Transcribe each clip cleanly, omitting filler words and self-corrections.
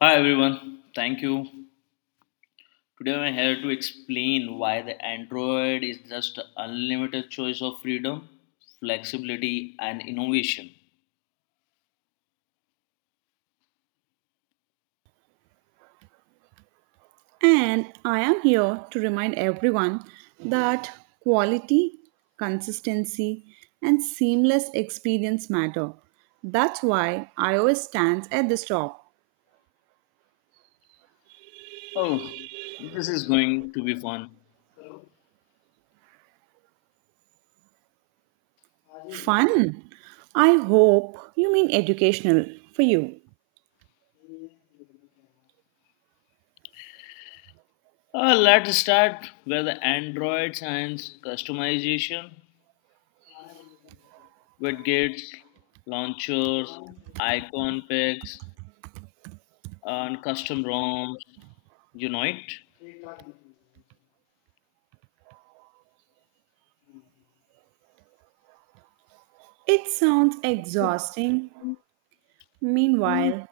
Hi everyone, thank you. Today I'm here to explain why the Android is just an unlimited choice of freedom, flexibility, and innovation. And I am here to remind everyone that quality, consistency, and seamless experience matter. That's why iOS stands at the top. Oh, this is going to be fun. Fun! I hope you mean educational for you. Let's start with the Android science customization, widgets, launchers, icon packs, and custom ROMs. You know it? It sounds exhausting. Meanwhile,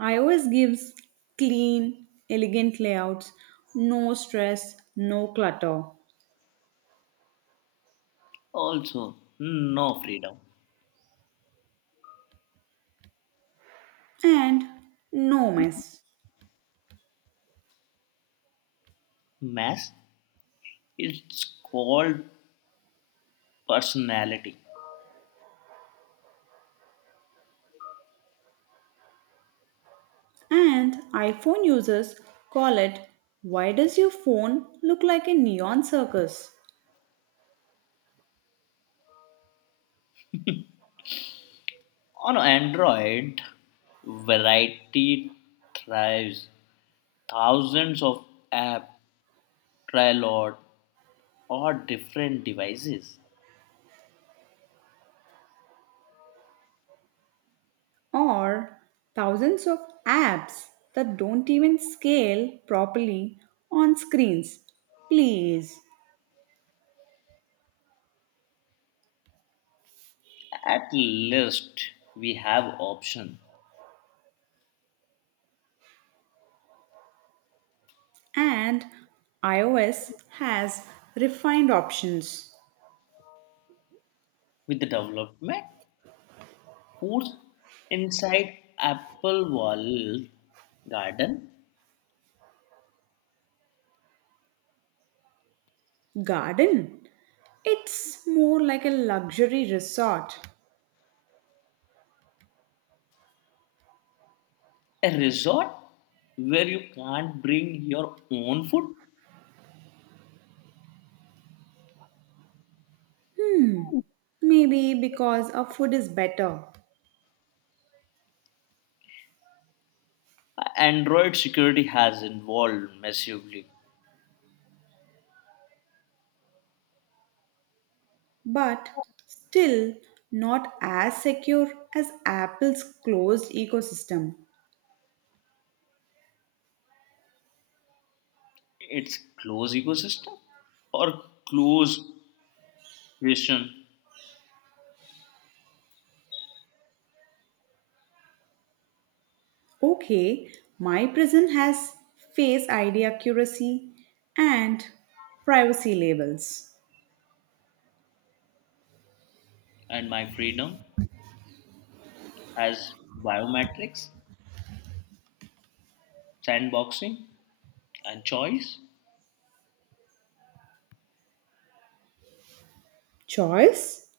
iOS gives clean, elegant layouts, no stress, no clutter, Also, no freedom. and no mess. Mass. It's called personality. And iPhone users call it Why Does Your Phone Look Like a Neon Circus? On Android, variety thrives. Thousands of apps try lot or different devices. Or thousands of apps that don't even scale properly on screens. Please. At least we have option. And iOS has refined options. With the development force inside Apple Wall Garden, Garden. It's more like a luxury resort. a resort where you can't bring your own food. Maybe because our food is better. Android security has evolved massively. But still not as secure as Apple's closed ecosystem. It's close ecosystem or close question Okay, my prison has face ID accuracy and privacy labels. and my freedom as biometrics, sandboxing, and choice. Choice?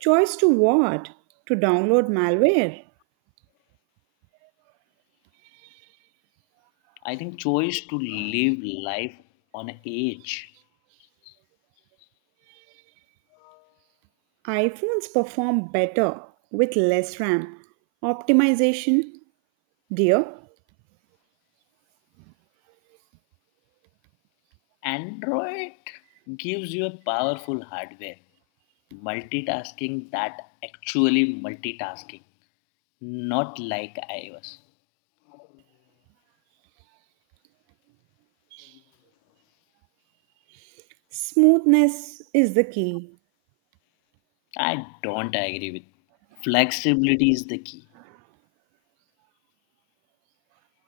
Choice to what? To download malware. I think choice to live life on edge. iPhones perform better with less RAM. Optimization, dear. Android gives you a powerful hardware, multitasking that actually multitasking, not like iOS. Smoothness is the key. I don't agree with. Flexibility is the key,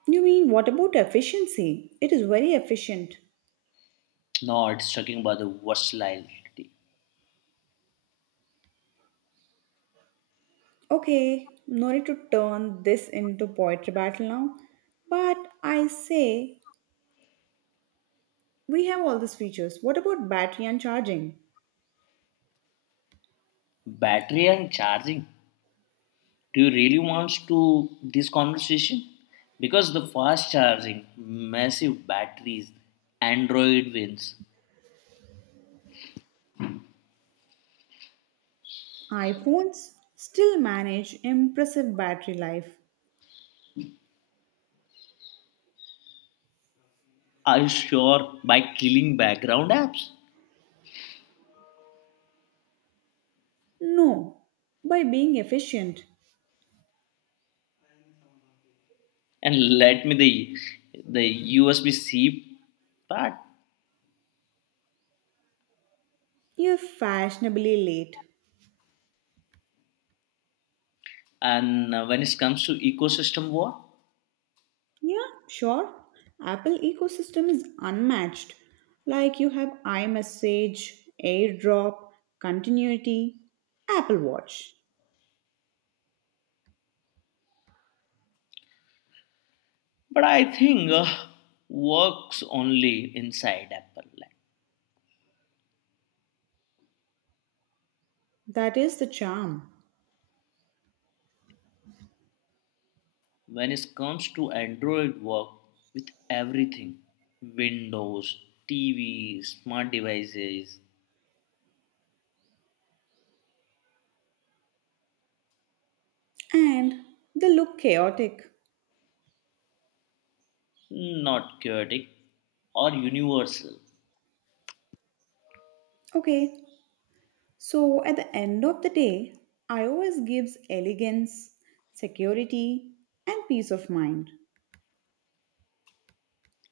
You mean what about efficiency? It is very efficient. not sucking by the versatility. Okay, no need to turn this into poetry battle now. But I say we have all these features. What about battery and charging? Battery and charging. Do you really want to this conversation? Because the fast charging, massive batteries, Android wins. iPhones still manage impressive battery life. Are you sure by killing background apps? No, by being efficient. And let me the USB C part. You're fashionably late. And when it comes to ecosystem war, Yeah, sure. Apple ecosystem is unmatched. Like you have iMessage, AirDrop, Continuity, Apple Watch. but I think works only inside Apple land. That is the charm. When it comes to Android, work with everything, Windows, TV, smart devices, And they look chaotic. not chaotic or universal. Okay, so at the end of the day, iOS gives elegance, security, and peace of mind.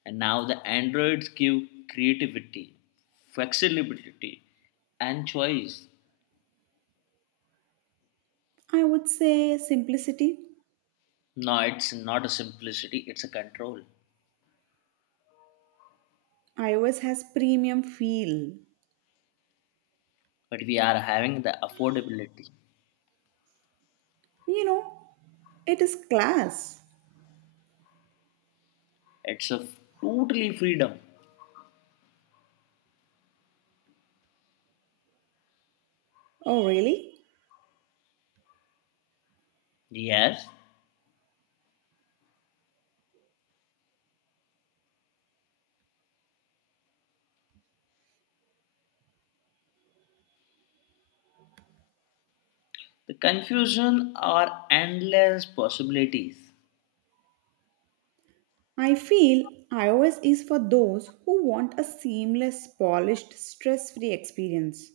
And now the Androids give creativity, flexibility, and choice. I would say simplicity. No, it's not a simplicity, it's a control. iOS has premium feel. But we are having the affordability. You know, it is class. It's a totally freedom. Oh, really? Yes, the confusion are endless possibilities, I feel iOS is for those who want a seamless, polished, stress free experience.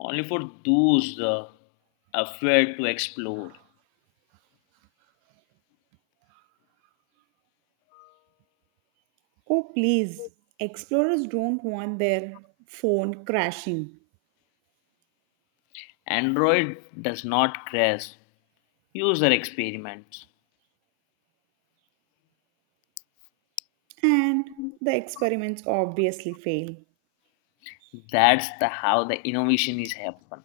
only for those afraid to explore. Oh, please, explorers don't want their phone crashing. Android does not crash. User experiments. And the experiments obviously fail. That's the how the innovation is happen.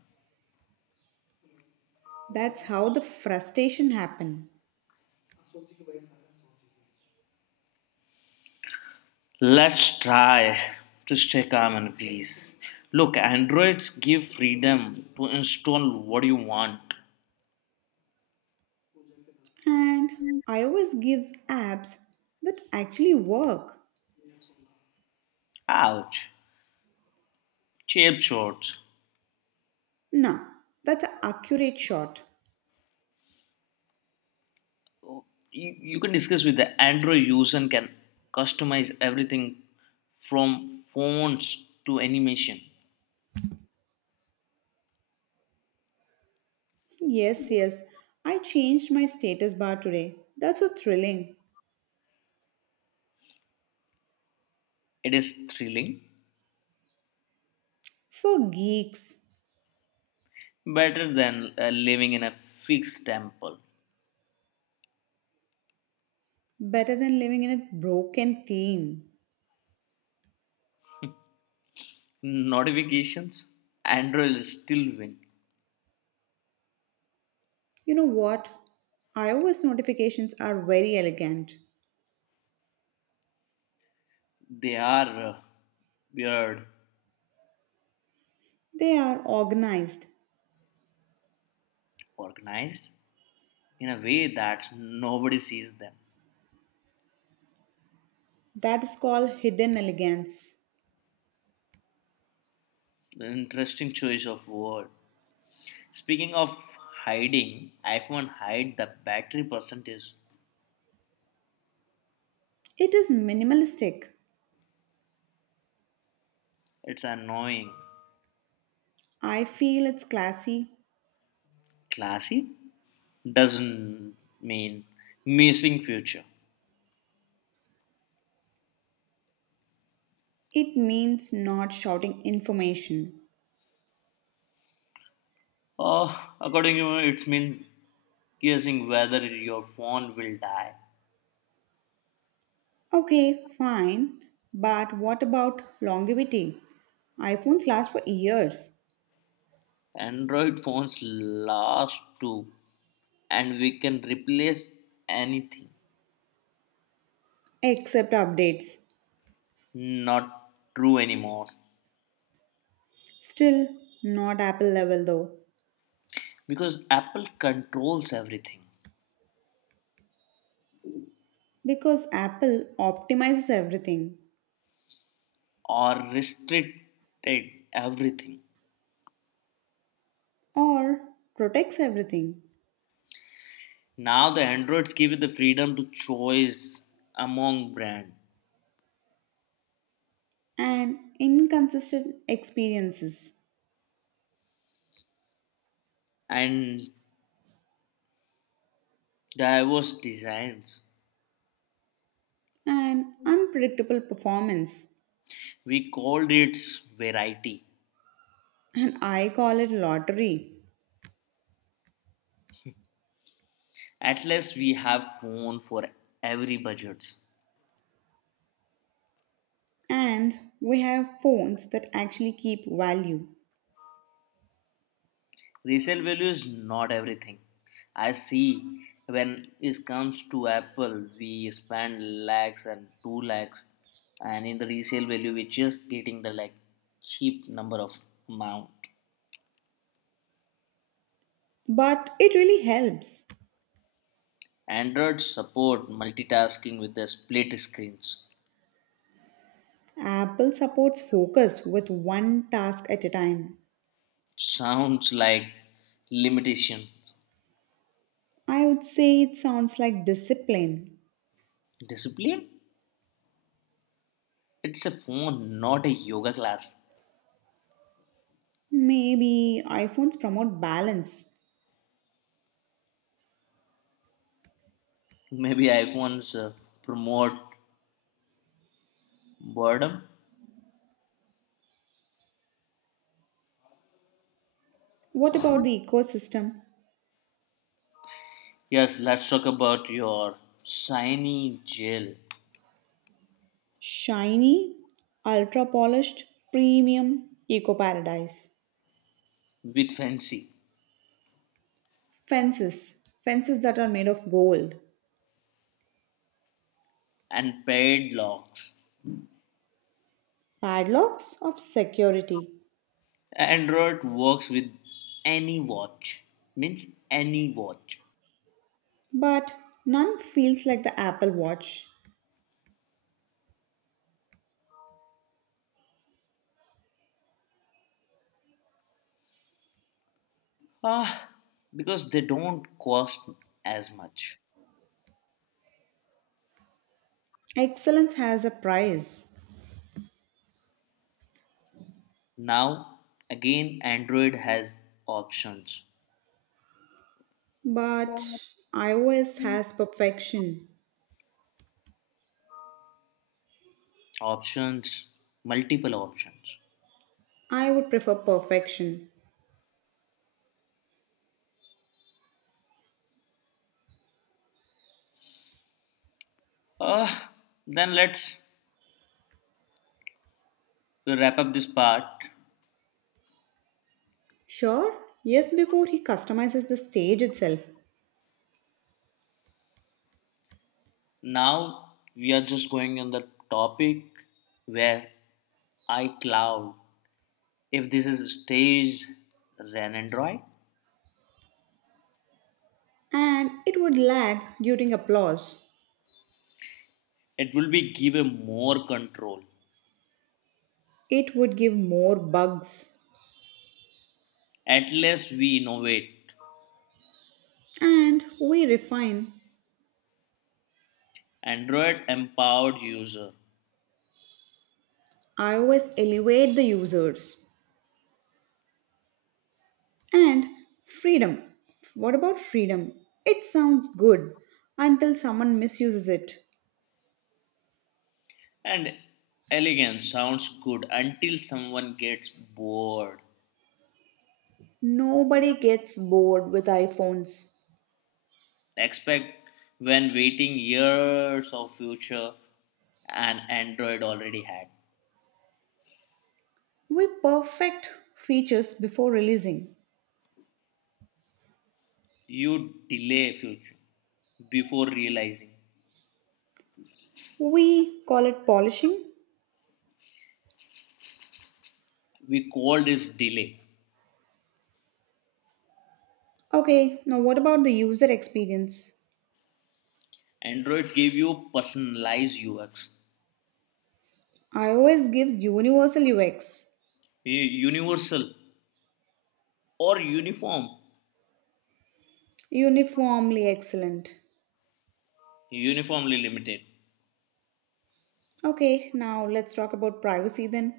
That's how the frustration happen. Let's try to stay calm and please. Look, Androids give freedom to install what you want. And iOS gives apps that actually work. Ouch. Cheap shorts. Nah, that's an accurate shot. You, you can discuss with the Android user and can customize everything from fonts to animation. Yes, yes, I changed my status bar today. That's so thrilling. It is thrilling, For geeks, better than living in a fixed temple. better than living in a broken theme. Notifications, Android is still win. You know what? iOS notifications are very elegant. They are weird, They are organized. organized in a way that nobody sees them. That is called hidden elegance. An interesting choice of word. Speaking of hiding, iPhone hide the battery percentage. It is minimalistic. It's annoying. I feel it's classy. Classy doesn't mean missing future. It means not shouting information. Oh, according to me, it means guessing whether your phone will die. Okay, fine. But what about longevity? iPhones last for years, Android phones last too, and we can replace anything. except updates. Not true anymore Still, not Apple level though, because Apple controls everything because Apple optimizes everything or restricted everything. or protects everything, Now the Androids give you the freedom to choice among brand and inconsistent experiences, and diverse designs. and unpredictable performance. We called it variety. And I call it lottery. At least we have phone for every budget. And we have phones that actually keep value. Resale value is not everything. I see when it comes to Apple, we spend lakhs and 2 lakhs, and in the resale value we're just getting the like cheap number of amount. But it really helps. Android support multitasking with the split screens, Apple supports focus with one task at a time. sounds like limitation. I would say it sounds like discipline. Discipline, it's a phone, not a yoga class. Maybe iPhones promote balance. Maybe iPhones promote boredom. What about the ecosystem? Yes, let's talk about your shiny gel Shiny, ultra polished, premium, eco paradise. with fancy Fences, fences that are made of gold. and paid locks. Padlocks of security. Android works with any watch, means any watch. But none feels like the Apple Watch. Ah, because they don't cost as much. Excellence has a price, Now, again, Android has options, but iOS has perfection. options, multiple options. I would prefer perfection. Ah, then let's wrap up this part. Sure, yes, before he customizes the stage itself, Now we are just going on the topic where iCloud, if this is staged than Android, and it would lag during applause. it will be given more control. It would give more bugs. At least we innovate. And we refine. Android empowered user iOS elevate the users. And freedom. What about freedom? It sounds good until someone misuses it. and elegant sounds good until someone gets bored. Nobody gets bored with iPhones. Expect when waiting years of future and Android already had. We perfect features before releasing. You delay future before realizing. We call it polishing. We call this delay. Okay, now what about the user experience? Android gave you personalized UX, iOS gives universal UX, universal or uniform, uniformly excellent. uniformly limited. Okay, now let's talk about privacy then.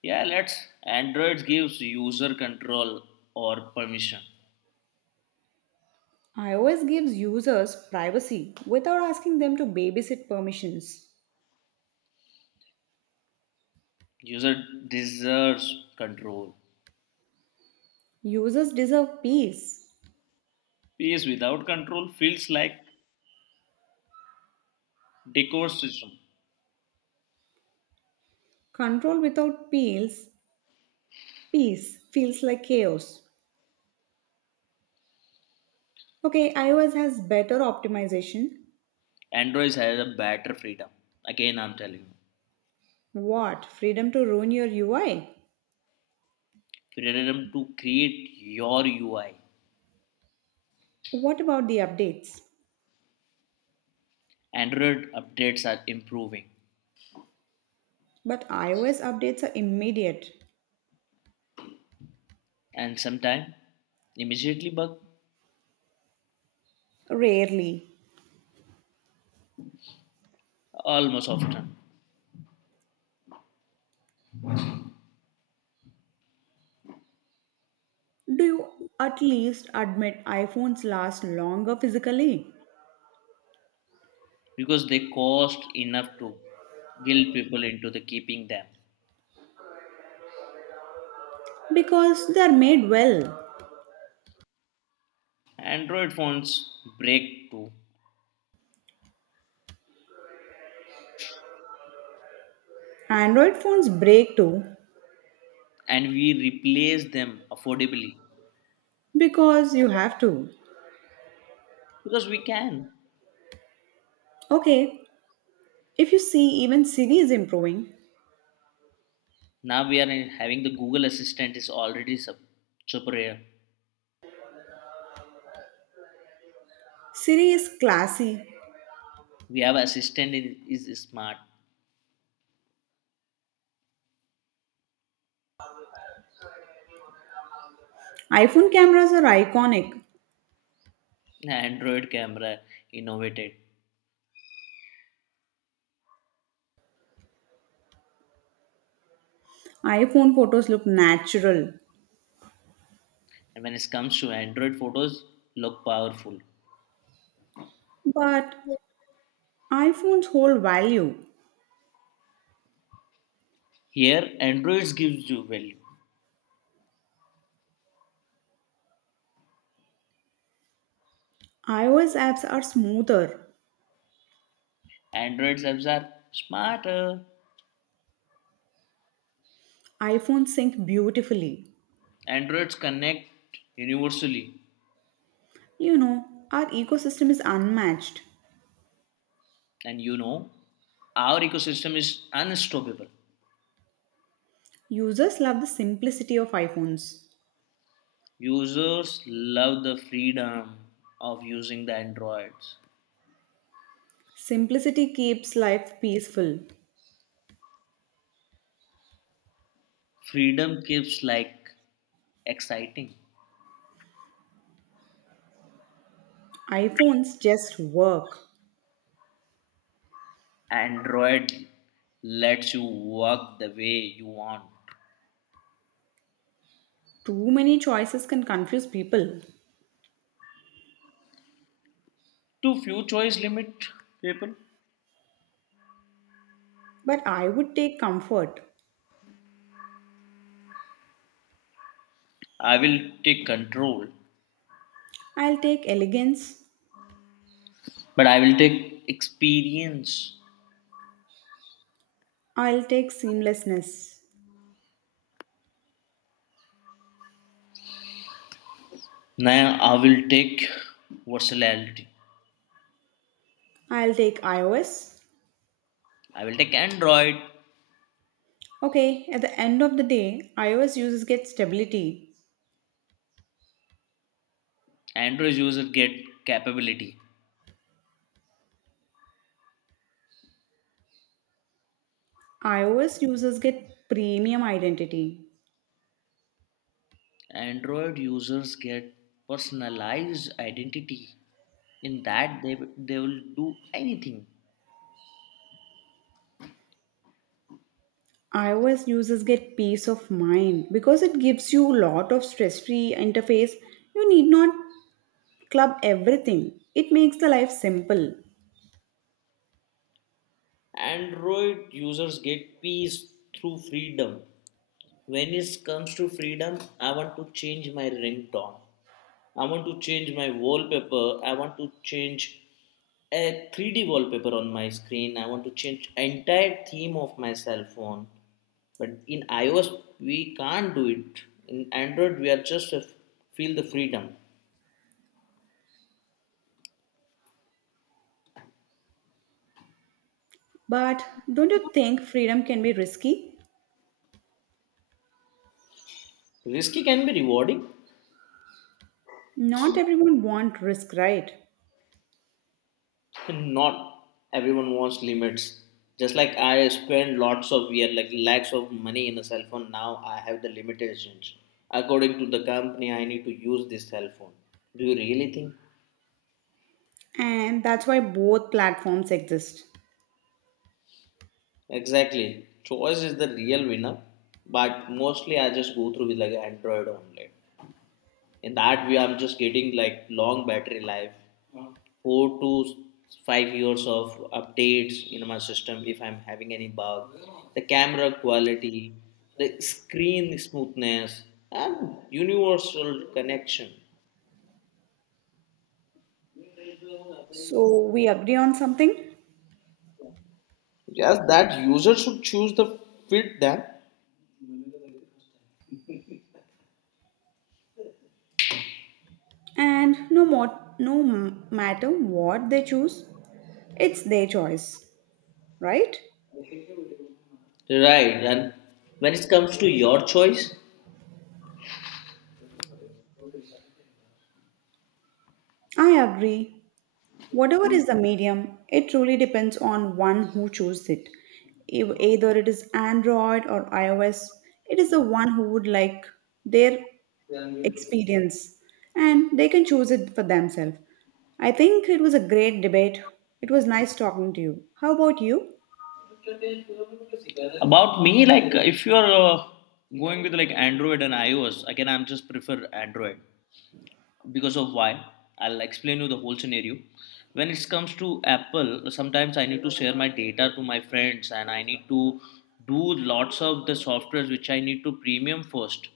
Yeah, let's. Android gives user control or permission. iOS gives users privacy without asking them to babysit permissions. User deserves control. Users deserve peace. PS without control feels like decor system. Control without peace, peace feels like chaos. Okay, iOS has better optimization. Android has a better freedom. Again, I'm telling you, What? Freedom to ruin your UI? freedom to create your UI. What about the updates? Android updates are improving, But iOS updates are immediate. and sometimes immediately bug Rarely. almost often. Do you at least admit iPhones last longer physically? Because they cost enough to guilt people into the keeping them. Because they are made well. Android phones break too, Android phones break too. and we replace them affordably Because you have to. because we can. Okay, if you see, even Siri is improving. Now we are having the Google Assistant is already superior. Siri is classy. We have assistant in, is smart. iPhone cameras are iconic. Android camera innovated, iPhone photos look natural. and when it comes to Android photos, look powerful. But iPhones hold value. Here, Androids gives you value. iOS apps are smoother. Androids apps are smarter. iPhones sync beautifully. Androids connect universally. You know, our ecosystem is unmatched. And you know, our ecosystem is unstoppable. Users love the simplicity of iPhones. Users love the freedom of using the Androids. Simplicity keeps life peaceful. Freedom keeps like exciting. iPhones just work. Android lets you work the way you want. Too many choices can confuse people. Too few choice limit people. But I would take comfort. I will take control, I'll take elegance. but I will take experience. I'll take seamlessness. Now I will take versatility. I'll take iOS. I will take Android. Okay, at the end of the day, iOS users get stability. Android user get capability. iOS users get premium identity. Android users get personalized identity in that they will do anything. iOS users get peace of mind because it gives you a lot of stress free interface. You need not club everything, it makes the life simple. Android users get peace through freedom. When it comes to freedom, I want to change my ringtone. I want to change my wallpaper. I want to change a 3D wallpaper on my screen. I want to change entire theme of my cell phone. But in iOS, we can't do it. In Android, we are just a, feel the freedom. But don't you think freedom can be risky? Risky can be rewarding. Not everyone wants risk, right? Not everyone wants limits. Just like I spend lots of year, like lakhs of money in a cell phone. Now I have the limitations. According to the company, I need to use this cell phone. Do you really think? And that's why both platforms exist. Exactly. Choice is the real winner. But mostly I just go through with like Android only. In that way, I'm just getting like long battery life, four to five years of updates in my system if I'm having any bug, the camera quality, the screen smoothness, and universal connection. So, we agree on something? Yes, that user should choose the fit then. And no more, no matter what they choose, it's their choice, right? Right, and when it comes to your choice, I agree, whatever is the medium, it truly depends on one who chooses it. If either it is android or ios, it is the one who would like their experience and they can choose it for themselves. I think it was a great debate. It was nice talking to you. How about you? about me, like if you're going with like Android and iOS, again I'm just prefer Android because of why. I'll explain you the whole scenario. When it comes to Apple, sometimes I need to share my data to my friends and I need to do lots of the softwares which I need to premium first.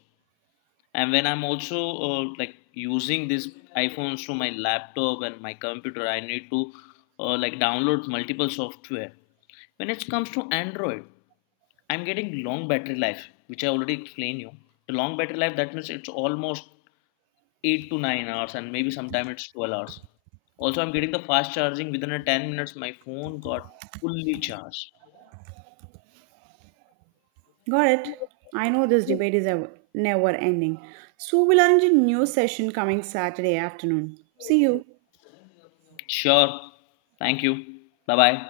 And when I'm also like using these iPhones to my laptop and my computer, I need to like download multiple software. When it comes to Android, I'm getting long battery life which I already explained you. The long battery life that means it's almost 8 to 9 hours and maybe sometime it's 12 hours. Also, I'm getting the fast charging within a 10 minutes. My phone got fully charged. Got it. I know this debate is ever, never ending. So we'll arrange a new session coming Saturday afternoon. See you. Sure. Thank you. Bye bye.